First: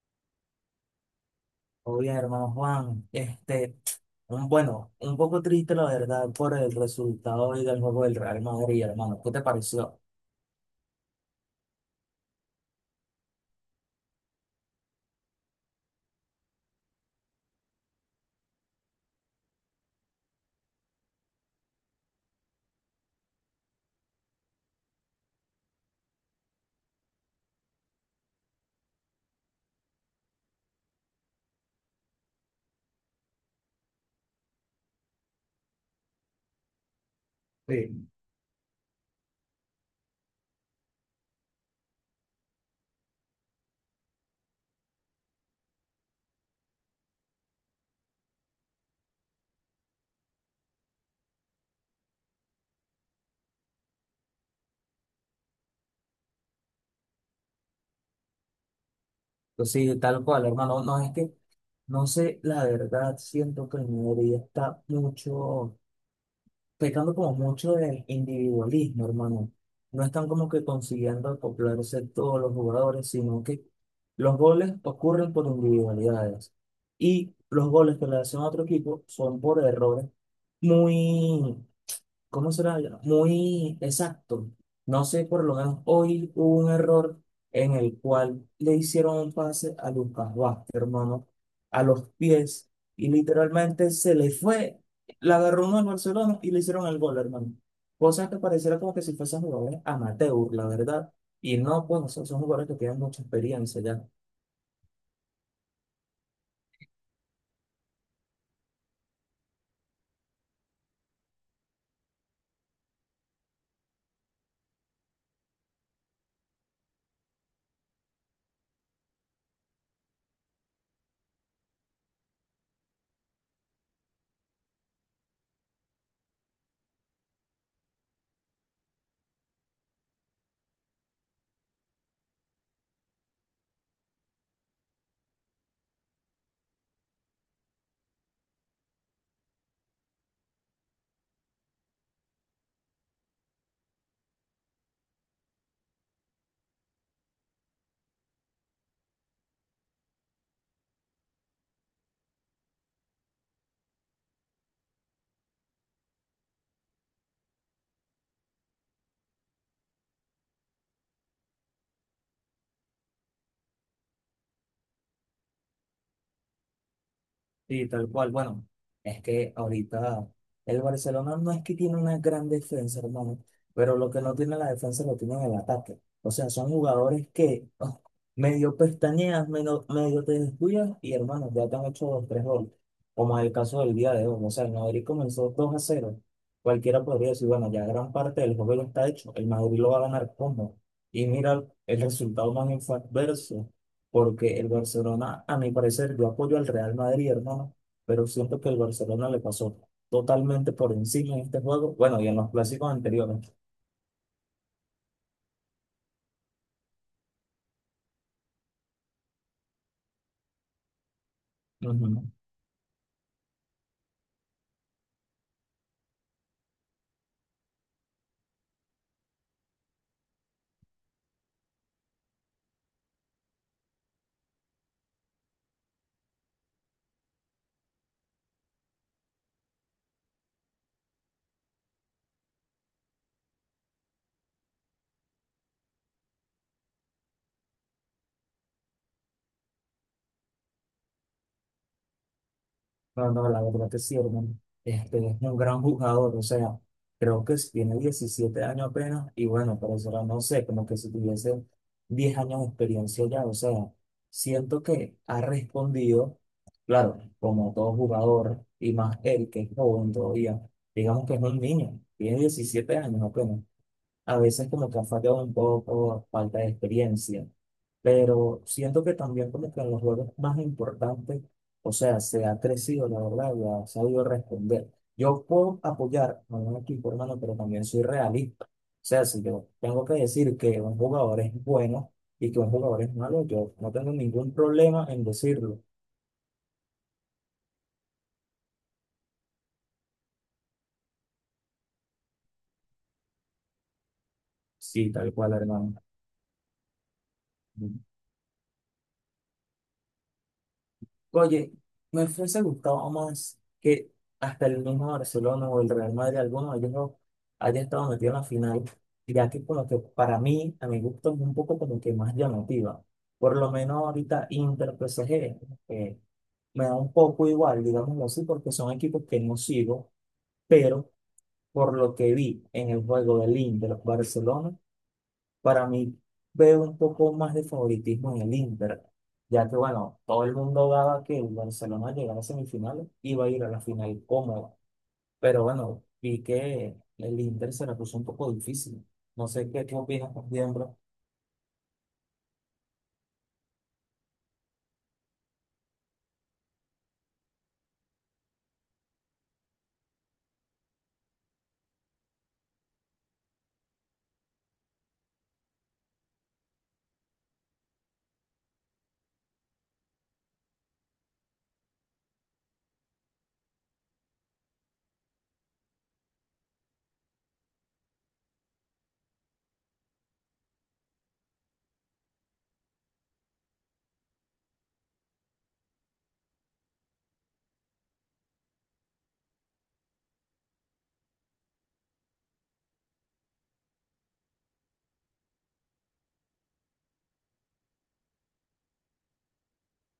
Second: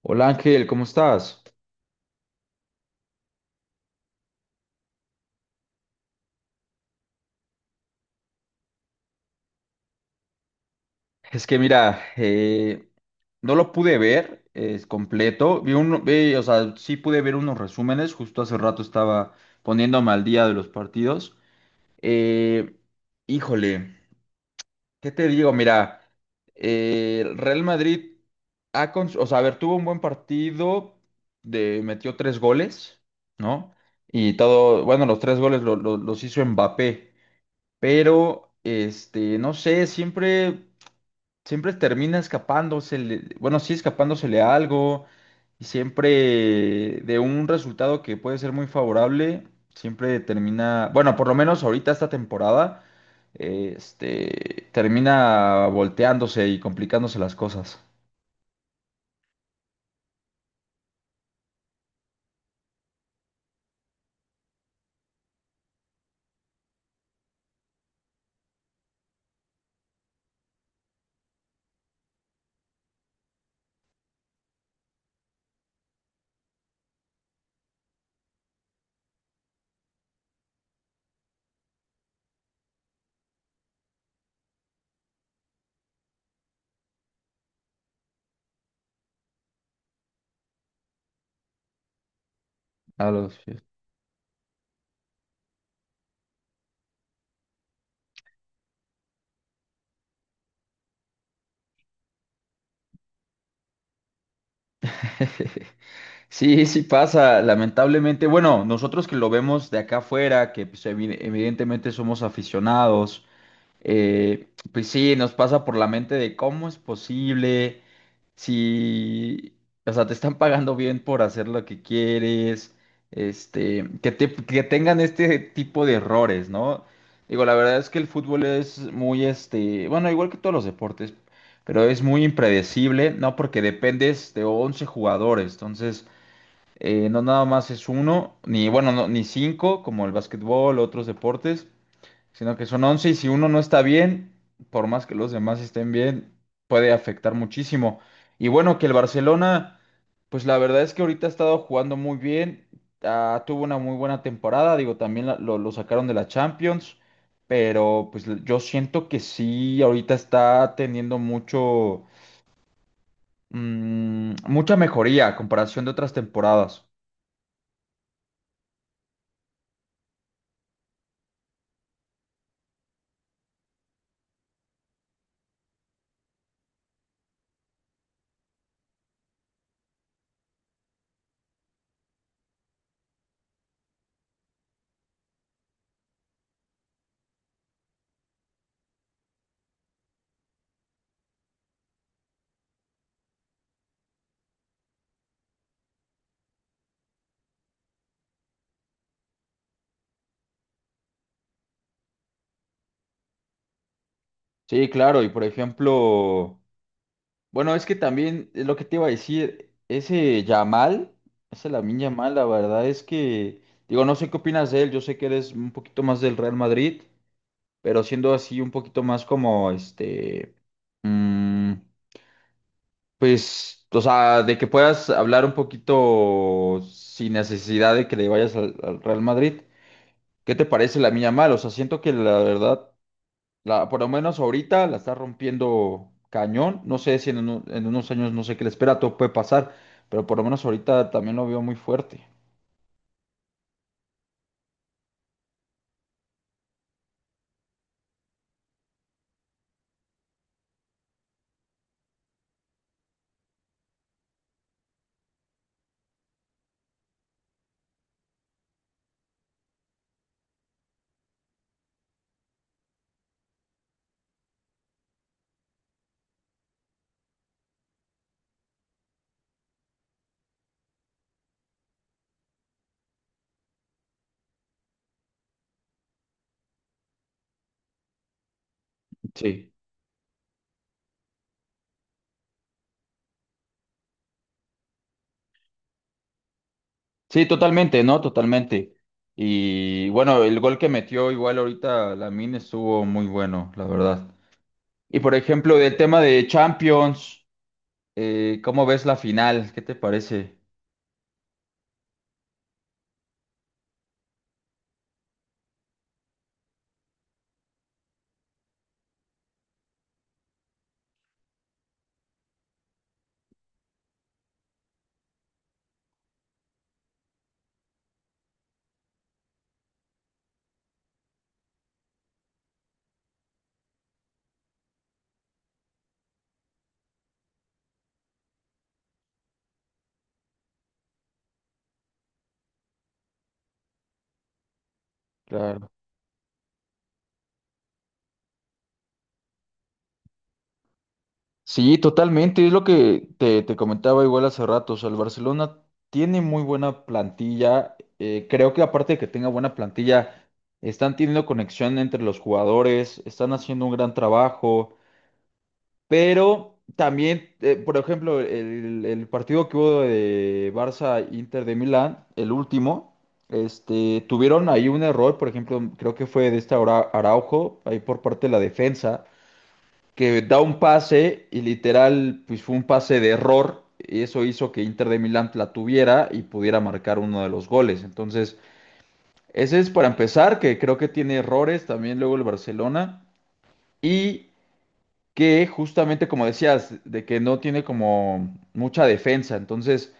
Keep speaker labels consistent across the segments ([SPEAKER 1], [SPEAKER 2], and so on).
[SPEAKER 1] Hola Ángel, ¿cómo estás?
[SPEAKER 2] Oye, hermano Juan, bueno, un poco triste la verdad por el resultado hoy del juego del Real Madrid, hermano. ¿Qué te pareció?
[SPEAKER 1] Es que mira, no lo pude ver es completo. Vi uno, o sea, sí pude ver unos resúmenes. Justo hace rato estaba poniéndome al día de los partidos. Eh, Híjole, ¿qué te digo? Mira, el Real Madrid, o sea, a ver, tuvo un buen partido, metió tres goles, ¿no? Y todo, bueno, los tres goles los hizo Mbappé,
[SPEAKER 2] Sí.
[SPEAKER 1] pero no sé, siempre termina escapándosele, bueno, sí escapándosele a algo, y siempre de un resultado que puede ser muy favorable, siempre termina, bueno, por lo menos ahorita esta temporada, termina volteándose y complicándose las cosas.
[SPEAKER 2] Pues sí, tal cual, hermano. No es que, no sé, la verdad, siento que el Madrid está mucho pecando como mucho de individualismo, hermano. No están como que consiguiendo acoplarse todos los jugadores, sino que los goles ocurren por individualidades. Y los goles que le hacen a otro equipo son por errores muy, ¿cómo será? Muy exacto. No sé, por lo menos hoy hubo un error en el cual le hicieron un pase a Lucas Vázquez, hermano, a los pies, y
[SPEAKER 1] A los Chiefs.
[SPEAKER 2] literalmente se le fue, la agarró uno al Barcelona y le hicieron el gol, hermano. Cosa que pareciera como que si fuesen jugadores amateur, la verdad. Y no, pues, son jugadores que tienen mucha experiencia ya.
[SPEAKER 1] Sí, sí pasa, lamentablemente. Bueno, nosotros que lo vemos de acá afuera, que pues, evidentemente somos aficionados, pues sí, nos pasa por la mente de cómo es posible. Si, o sea, te están pagando bien por hacer lo que quieres, que tengan este tipo de errores, ¿no? Digo, la verdad es que el fútbol es muy, bueno, igual que todos los deportes, pero es muy impredecible, ¿no? Porque dependes de 11 jugadores, entonces, no nada más es uno, ni, bueno, no, ni cinco, como el básquetbol, otros deportes, sino que son 11 y si uno no está bien, por más que los demás estén bien, puede afectar muchísimo. Y bueno, que el Barcelona, pues la verdad es que ahorita ha estado jugando muy bien, tuvo una muy buena temporada, digo, también lo sacaron de la Champions, pero pues yo siento que sí, ahorita está teniendo mucha mejoría a comparación de otras temporadas.
[SPEAKER 2] Sí, tal cual. Bueno, es que ahorita el Barcelona no es que tiene una gran defensa, hermano, pero lo que no tiene la defensa lo tiene en el ataque. O sea, son jugadores que oh, medio pestañeas, medio, medio te descuidas y hermano, ya te han hecho dos, tres goles. Como es el caso del día de hoy. O sea, el Madrid comenzó 2 a cero. Cualquiera podría decir, bueno, ya gran parte del juego ya está hecho. El Madrid lo va a ganar como. Y mira el resultado más inverso, porque el Barcelona, a mi parecer, yo apoyo al Real Madrid, hermano, pero siento que el Barcelona le pasó totalmente por encima en este juego, bueno, y en los clásicos anteriores.
[SPEAKER 1] Sí, claro, y por ejemplo. Bueno, es que también es lo que te iba a decir, ese Lamine
[SPEAKER 2] Ujú.
[SPEAKER 1] Yamal, la verdad es que, digo, no sé qué opinas de él, yo sé que eres un poquito más del Real Madrid, pero siendo así un poquito más como, mm, pues, o sea, de que puedas hablar un poquito sin necesidad de que le vayas al Real Madrid, ¿qué te parece Lamine Yamal? O sea, siento que la verdad, por lo menos ahorita la está rompiendo cañón. No sé si en unos años no sé qué le espera, todo puede pasar, pero por lo menos ahorita también lo veo muy fuerte.
[SPEAKER 2] No, no, la verdad que sí, hermano. Este es un gran jugador, o sea, creo que sí tiene 17 años apenas y bueno, pero eso no sé, como que si tuviese 10 años de experiencia ya, o sea, siento que ha respondido, claro, como todo jugador y más él que es joven todavía, digamos que es un niño, tiene 17 años apenas, a veces como que ha fallado un poco, falta de experiencia, pero siento que también como que en los juegos más importantes, o sea, se ha crecido, la verdad, y ha sabido responder. Yo puedo apoyar a un equipo, hermano, pero también soy realista. O sea, si yo
[SPEAKER 1] Sí.
[SPEAKER 2] tengo que decir que un jugador es bueno y que un jugador es malo, yo no tengo ningún problema en decirlo.
[SPEAKER 1] Sí, totalmente, ¿no? Totalmente. Y bueno, el gol que metió igual ahorita Lamine estuvo muy bueno, la verdad.
[SPEAKER 2] Sí,
[SPEAKER 1] Y
[SPEAKER 2] tal
[SPEAKER 1] por
[SPEAKER 2] cual,
[SPEAKER 1] ejemplo, del
[SPEAKER 2] hermano.
[SPEAKER 1] tema de Champions, ¿cómo ves la final? ¿Qué te parece?
[SPEAKER 2] Oye, me fuese gustado más que hasta el mismo Barcelona o el Real Madrid, alguno de ellos no haya estado metido en la final, ya que como que para mí, a mi gusto, es un poco como que más llamativa. Por lo menos ahorita Inter PSG, eh, me da un poco igual, digámoslo así, porque son equipos que no sigo, pero por lo que vi en el juego del Inter Barcelona, para mí veo un poco más de favoritismo en el Inter, ya que bueno, todo el mundo daba que el Barcelona llegara a semifinales y iba a ir a la final cómoda. Pero
[SPEAKER 1] Claro.
[SPEAKER 2] bueno, vi que el Inter se la puso un poco difícil. No sé qué opinas, por ejemplo.
[SPEAKER 1] Sí, totalmente. Es lo que te comentaba igual hace rato. O sea, el Barcelona tiene muy buena plantilla. Creo que aparte de que tenga buena plantilla, están teniendo conexión entre los jugadores, están haciendo un gran trabajo. Pero también, por ejemplo, el partido que hubo de Barça-Inter de Milán, el último, tuvieron ahí un error. Por ejemplo, creo que fue de esta Araujo, ahí por parte de la defensa que da un pase y literal, pues fue un pase de error. Y eso hizo que Inter de Milán la tuviera y pudiera marcar uno de los goles. Entonces, ese es para empezar, que creo que tiene errores también luego el Barcelona. Y que justamente, como decías, de que no tiene como mucha defensa. Entonces,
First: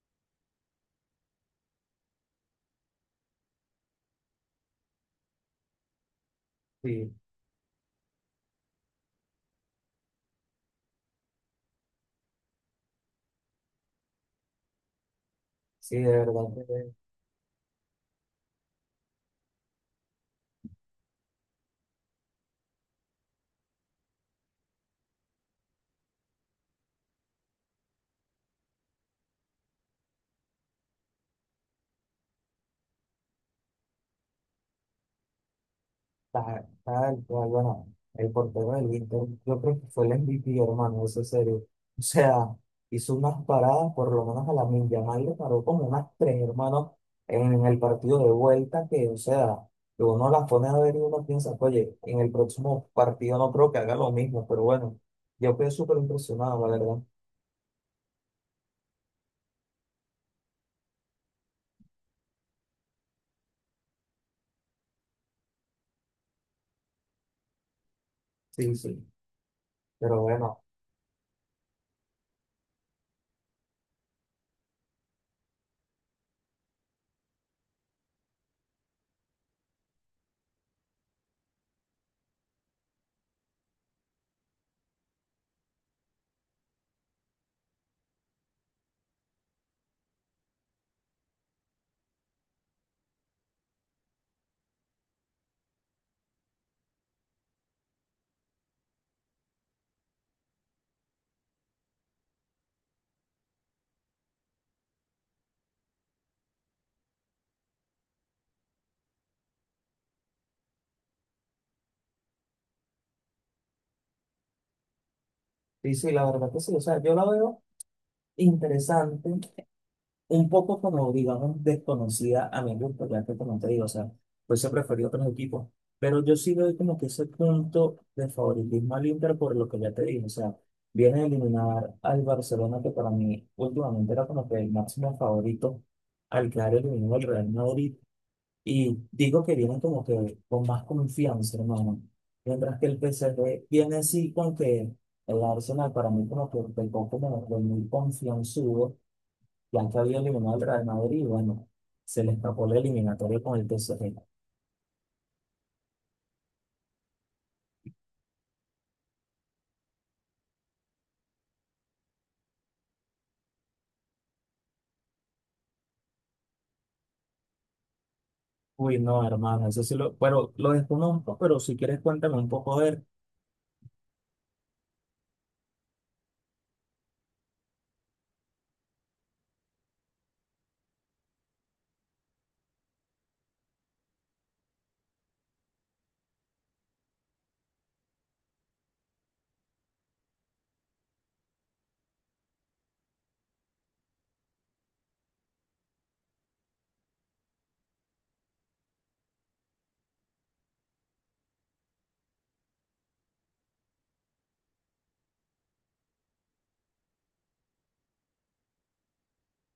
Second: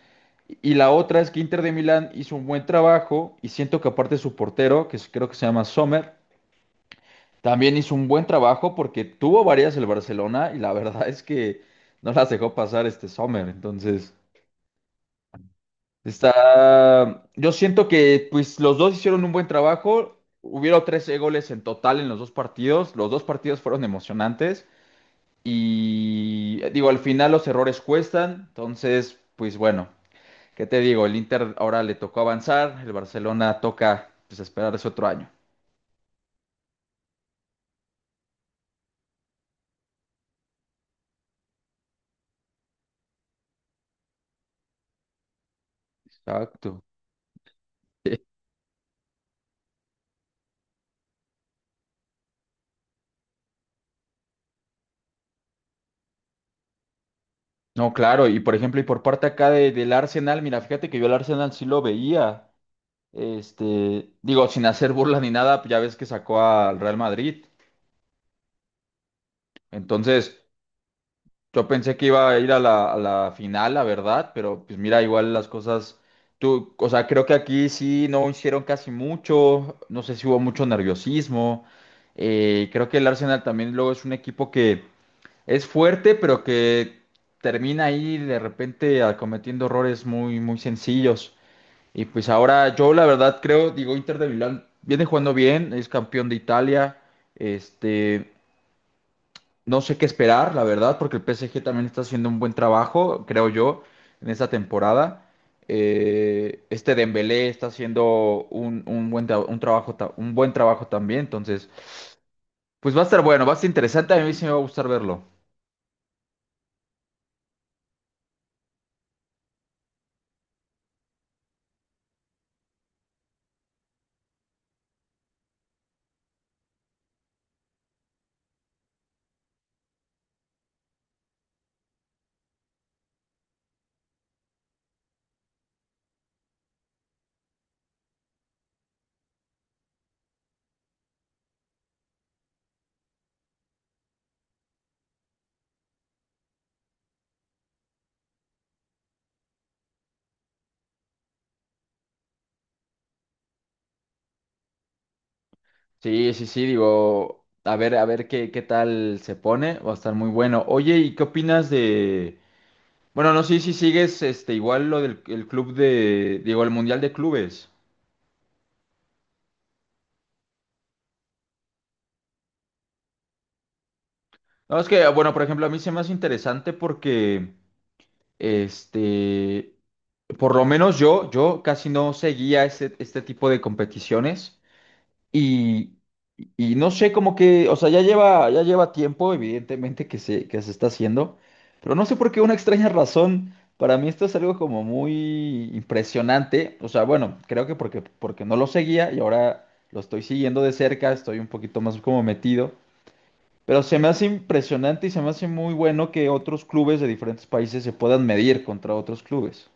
[SPEAKER 1] y la otra es que Inter de Milán hizo un buen trabajo y siento que aparte su portero, que creo que se llama Sommer,
[SPEAKER 2] Sí,
[SPEAKER 1] también hizo un buen trabajo porque tuvo varias el Barcelona y la verdad es que no las dejó pasar este Sommer. Entonces,
[SPEAKER 2] sí, de verdad.
[SPEAKER 1] está. Yo siento que pues los dos hicieron un buen trabajo. Hubieron 13 goles en total en los dos partidos. Los dos partidos fueron emocionantes. Y digo, al final los errores cuestan. Entonces, pues bueno, ¿qué te digo? El Inter ahora le tocó avanzar. El Barcelona toca pues esperar ese otro año.
[SPEAKER 2] Tal cual, bueno, el portero del Inter, yo creo que fue el MVP, hermano, eso es serio. O sea, hizo unas paradas, por lo menos a la Yamal le paró como unas tres,
[SPEAKER 1] Exacto.
[SPEAKER 2] hermano, en el partido de vuelta, que, o sea, que uno las pone a ver y uno piensa, oye, en el próximo partido no creo que haga lo mismo, pero bueno, yo quedé súper impresionado, la verdad.
[SPEAKER 1] No, claro, y por ejemplo, y por parte acá del Arsenal, mira, fíjate que yo el Arsenal sí lo veía, digo, sin hacer burla ni nada, ya ves que sacó al Real Madrid,
[SPEAKER 2] Sí, sí, pero
[SPEAKER 1] entonces
[SPEAKER 2] bueno,
[SPEAKER 1] yo pensé que iba a ir a la final, la verdad, pero pues mira, igual las cosas, tú, o sea, creo que aquí sí no hicieron casi mucho, no sé si hubo mucho nerviosismo, creo que el Arsenal también luego es un equipo que es fuerte, pero que termina ahí de repente, cometiendo errores muy, muy sencillos. Y pues ahora yo la verdad creo, digo, Inter de Milán viene jugando bien, es campeón de Italia. Este, no sé qué esperar, la verdad, porque el PSG también está haciendo un buen trabajo, creo yo, en esta temporada. Este Dembélé está haciendo un buen, tra- un trabajo, ta- un buen trabajo también, entonces, pues va a estar bueno, va a estar interesante, a mí sí me va a gustar verlo.
[SPEAKER 2] sí, sí, la verdad que sí, o sea, yo la veo interesante, un poco como, digamos, desconocida a mi gusto, ya que como te digo, o sea, fuese preferido otros equipos, pero yo sí doy como que ese punto de favoritismo al Inter por lo que ya te dije, o sea, viene a eliminar al Barcelona, que para mí últimamente era como que el máximo favorito al quedar eliminado el Real Madrid, y digo que vienen como que con más confianza, hermano, mientras que el P PSG viene así con que el Arsenal para mí como que pecó como de muy confianzudo, Blanca había eliminado al Real Madrid y bueno, se le escapó la eliminatoria con el PSG.
[SPEAKER 1] Sí, sí, sí, digo, a ver qué tal se pone, va a estar muy bueno. Oye, Bueno, no sé si sigues igual lo del el club digo, el Mundial de Clubes.
[SPEAKER 2] Uy, no, hermano, eso sí lo, pero lo desconozco, pero si quieres cuéntame un poco a ver.
[SPEAKER 1] No, es que, bueno, por ejemplo, a mí se me hace interesante porque, este, por lo menos yo casi no seguía este tipo de competiciones. Y no sé, como que, o sea, ya lleva tiempo, evidentemente, que se está haciendo, pero no sé por qué una extraña razón, para mí esto es algo como muy impresionante, o sea, bueno, creo que porque no lo seguía y ahora lo estoy siguiendo de cerca, estoy un poquito más como metido, pero se me hace impresionante y se me hace muy bueno que otros clubes de diferentes países se puedan medir contra otros clubes.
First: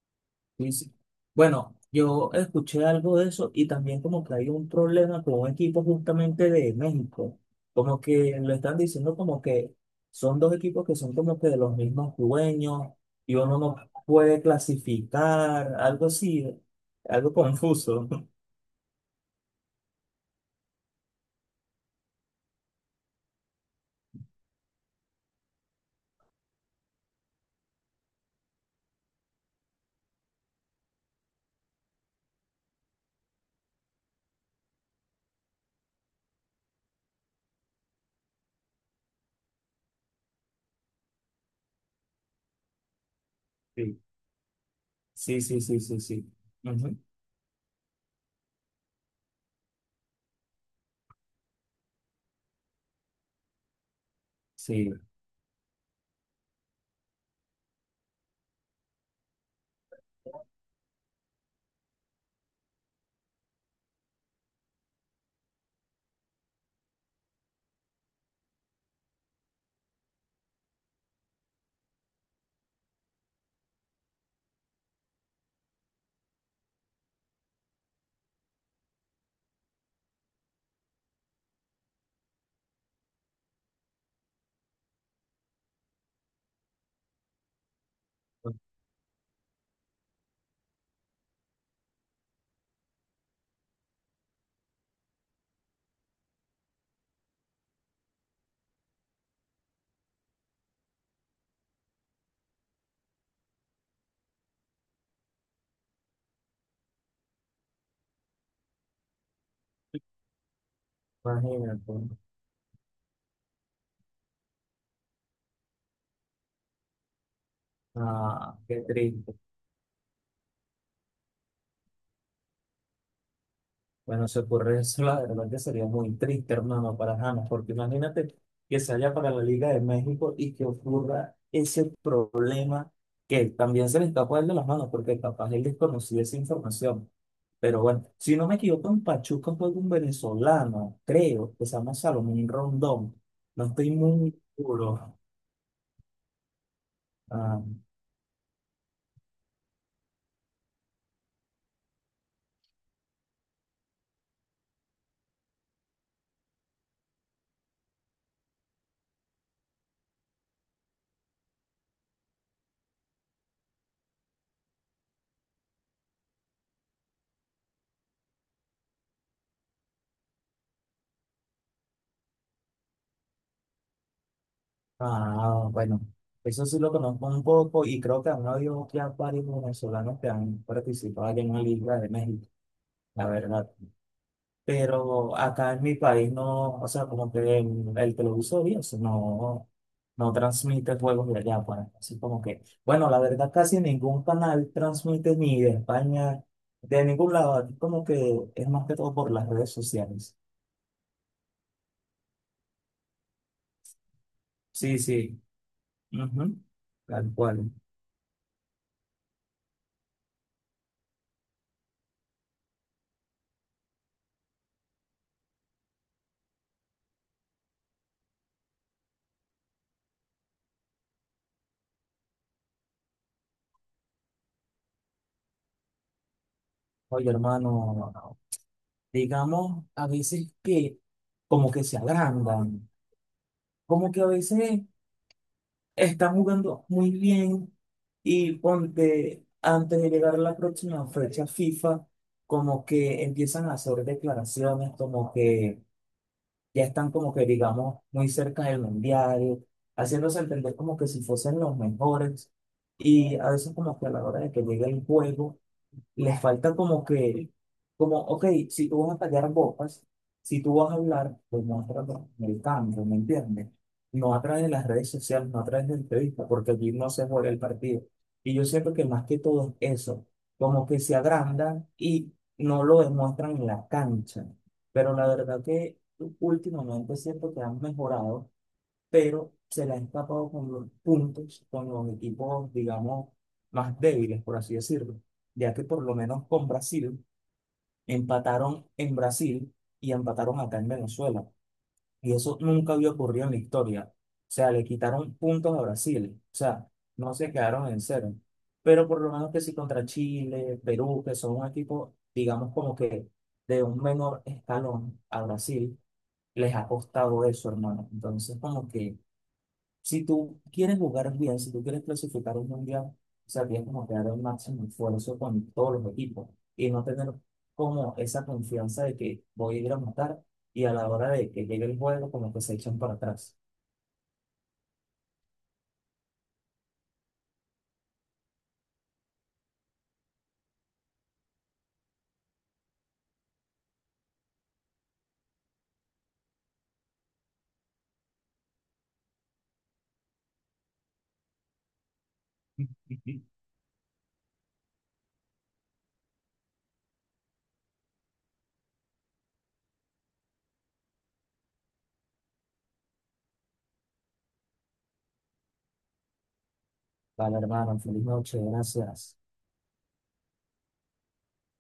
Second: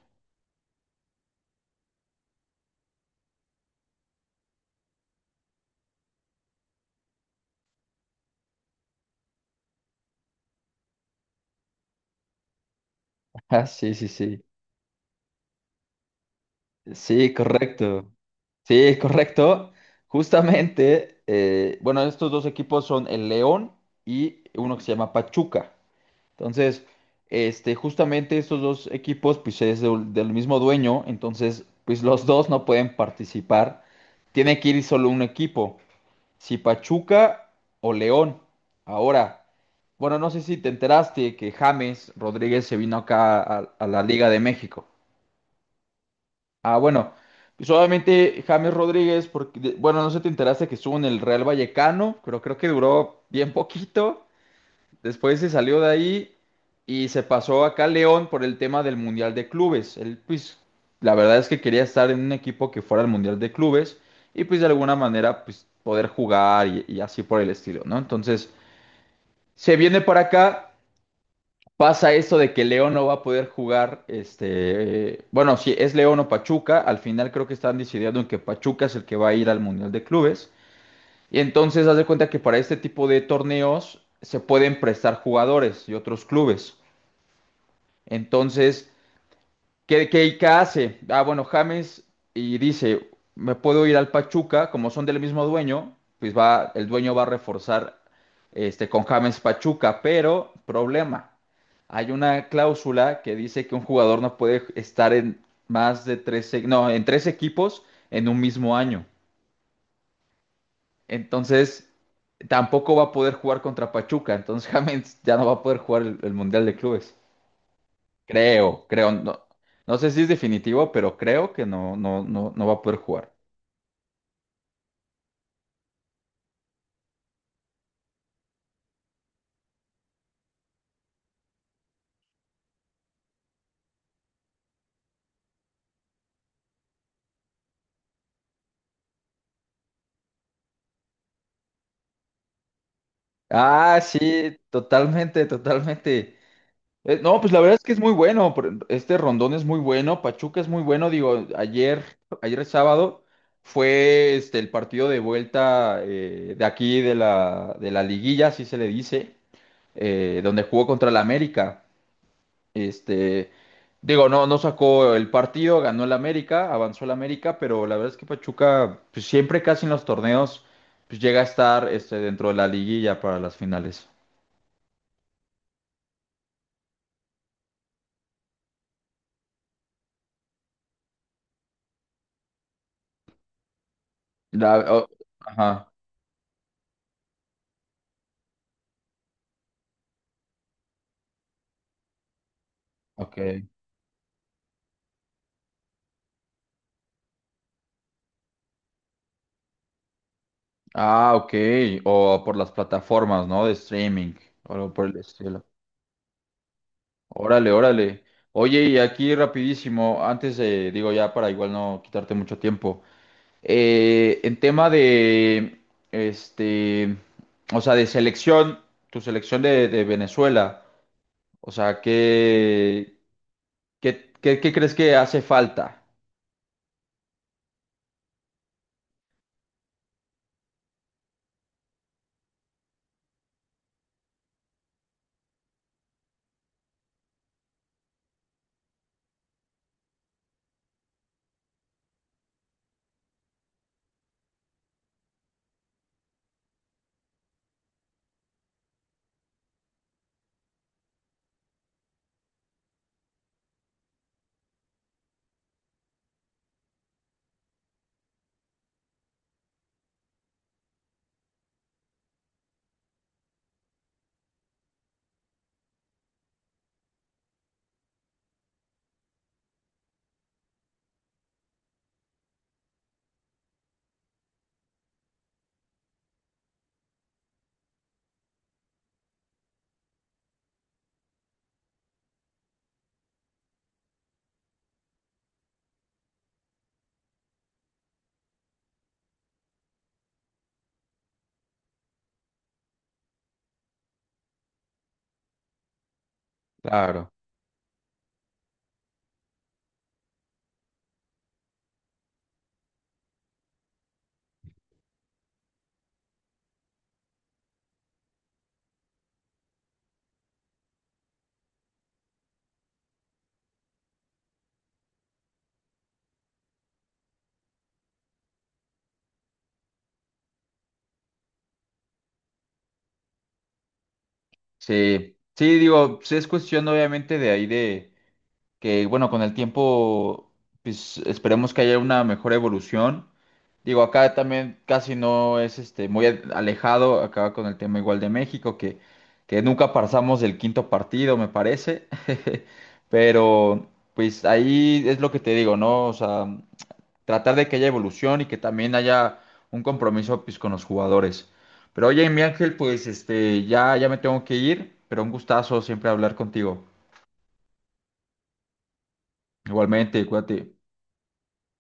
[SPEAKER 2] Y si- Bueno, yo escuché algo de eso y también como que hay un problema con un equipo justamente de México. Como que lo están diciendo como que son dos equipos que son como que de los mismos dueños y uno
[SPEAKER 1] Ah,
[SPEAKER 2] no
[SPEAKER 1] sí, sí, sí.
[SPEAKER 2] puede clasificar, algo así,
[SPEAKER 1] Sí,
[SPEAKER 2] algo
[SPEAKER 1] correcto.
[SPEAKER 2] confuso.
[SPEAKER 1] Sí, es correcto. Justamente, bueno, estos dos equipos son el León y uno que se llama Pachuca. Entonces, justamente estos dos equipos, pues es del mismo dueño, entonces, pues los dos no pueden participar. Tiene que ir solo un equipo, si Pachuca o León. Ahora, bueno, no sé si te enteraste que James Rodríguez se vino acá a la Liga de México.
[SPEAKER 2] Sí, sí, sí, sí, sí,
[SPEAKER 1] Ah,
[SPEAKER 2] sí.
[SPEAKER 1] bueno, solamente James Rodríguez, porque, bueno, no sé si te enteraste que estuvo en el Real Vallecano, pero creo que duró bien poquito.
[SPEAKER 2] Sí,
[SPEAKER 1] Después se salió de ahí y se pasó acá a León por el tema del Mundial de Clubes. Él, pues, la verdad es que quería estar en un equipo que fuera el Mundial de Clubes y, pues, de alguna manera, pues, poder jugar y así por el estilo, ¿no? Entonces, se viene para acá. Pasa eso de que León no va a poder jugar, bueno, si es León o Pachuca, al final creo que están decidiendo en que Pachuca es el que va a ir al Mundial de Clubes. Y entonces haz de cuenta que para este tipo de torneos se pueden prestar jugadores y otros clubes.
[SPEAKER 2] pues,
[SPEAKER 1] Entonces, ¿Qué hace? Ah, bueno, James y dice, me puedo ir al Pachuca, como son del mismo dueño, pues va, el dueño va a reforzar, con James Pachuca, pero problema, hay una cláusula que dice que un jugador no puede estar en más de tres, no, en tres equipos en un mismo año. Entonces,
[SPEAKER 2] imagínate.
[SPEAKER 1] tampoco va a poder jugar contra Pachuca, entonces James ya no va a poder jugar el Mundial de Clubes.
[SPEAKER 2] Ah, qué
[SPEAKER 1] Creo,
[SPEAKER 2] triste.
[SPEAKER 1] no, no sé si es definitivo, pero creo que no, no, no, no va a poder jugar.
[SPEAKER 2] Bueno, se ocurre eso, la verdad que sería muy triste, hermano, para James, porque imagínate que se haya para la Liga de México y que ocurra ese problema que también se le está poniendo las manos, porque capaz él desconocía esa información. Pero bueno, si no me equivoco, en Pachuca fue un venezolano, creo, que se llama Salomón Rondón. No estoy
[SPEAKER 1] Ah,
[SPEAKER 2] muy
[SPEAKER 1] sí,
[SPEAKER 2] seguro.
[SPEAKER 1] totalmente, totalmente. No, pues la
[SPEAKER 2] Ah.
[SPEAKER 1] verdad es que es muy bueno. Este Rondón es muy bueno, Pachuca es muy bueno. Digo, ayer, ayer es sábado, fue el partido de vuelta, de aquí de la liguilla, así se le dice, donde jugó contra el América. Este, Digo, no, no sacó el partido, ganó el América, avanzó el América, pero la verdad es que Pachuca, pues, siempre casi en los torneos, pues llega a estar, dentro de la liguilla para las finales.
[SPEAKER 2] Ah, bueno, eso sí lo conozco un poco y creo que han habido ya varios venezolanos que han participado allá en la Liga de México, la verdad.
[SPEAKER 1] La- o-
[SPEAKER 2] Pero acá en
[SPEAKER 1] ajá,
[SPEAKER 2] mi país no, o sea, como que el televisor y eso no, no transmite juegos de allá, pues. Así como que, bueno, la verdad
[SPEAKER 1] ok.
[SPEAKER 2] casi ningún canal transmite ni de España, de ningún lado, aquí como que es más que todo por las redes sociales.
[SPEAKER 1] Ah, ok. O por las plataformas, ¿no? De streaming, o algo
[SPEAKER 2] Sí,
[SPEAKER 1] por el
[SPEAKER 2] sí,
[SPEAKER 1] estilo.
[SPEAKER 2] ujú, tal cual.
[SPEAKER 1] Órale, órale. Oye, y aquí rapidísimo, antes de, digo, ya para igual no quitarte mucho tiempo. En tema este, o sea, de selección, tu selección de Venezuela, o sea, ¿qué, qué crees que hace falta?
[SPEAKER 2] Oye, hermano, digamos, a veces que como que se agrandan, como que a veces están jugando muy bien y ponte, antes de llegar a la próxima fecha FIFA, como que empiezan a hacer declaraciones, como que ya están como que, digamos, muy cerca del mundial, haciéndose entender como que si fuesen los mejores y a veces como que a la hora de que llegue el juego les falta como que, como, ok, si tú vas a callar bocas, si tú vas a hablar, pues muéstralo en el campo, ¿me entiendes? No a través de las redes sociales, no a través de entrevistas, porque allí no se juega el partido. Y yo siento que más que todo es eso, como que se agrandan y no lo demuestran en la cancha. Pero la verdad que últimamente siento que han mejorado, pero se le ha escapado con los puntos, con los equipos, digamos, más débiles, por así decirlo, ya que por lo menos con Brasil empataron en Brasil y empataron acá en Venezuela, y eso nunca había ocurrido en la historia. O sea, le quitaron puntos a Brasil, o sea,
[SPEAKER 1] Claro.
[SPEAKER 2] no se quedaron en cero. Pero por lo menos que si contra Chile, Perú, que son un equipo, digamos, como que de un menor escalón a Brasil, les ha costado eso, hermano. Entonces, como que si tú quieres jugar un mundial, si tú quieres clasificar un mundial, o sea, tienes como que dar el máximo esfuerzo con todos los equipos y no tener como esa confianza de que voy a ir a matar y a la hora de que llegue el juego, como que se echan para atrás.
[SPEAKER 1] Sí, sí, digo, sí es cuestión obviamente de ahí de, que bueno, con el tiempo, pues esperemos que haya una mejor evolución. Digo, acá también casi no es muy alejado, acá con el tema igual de México, que nunca pasamos del quinto partido, me parece.
[SPEAKER 2] Ujú.
[SPEAKER 1] Pero pues ahí es lo que te digo, ¿no? O sea, tratar de que haya evolución y que también haya un compromiso pues con los jugadores. Pero oye, mi Ángel, pues ya me tengo que ir, pero un gustazo siempre hablar contigo.
[SPEAKER 2] Vale, hermano, feliz noche, gracias.
[SPEAKER 1] Igualmente, cuídate.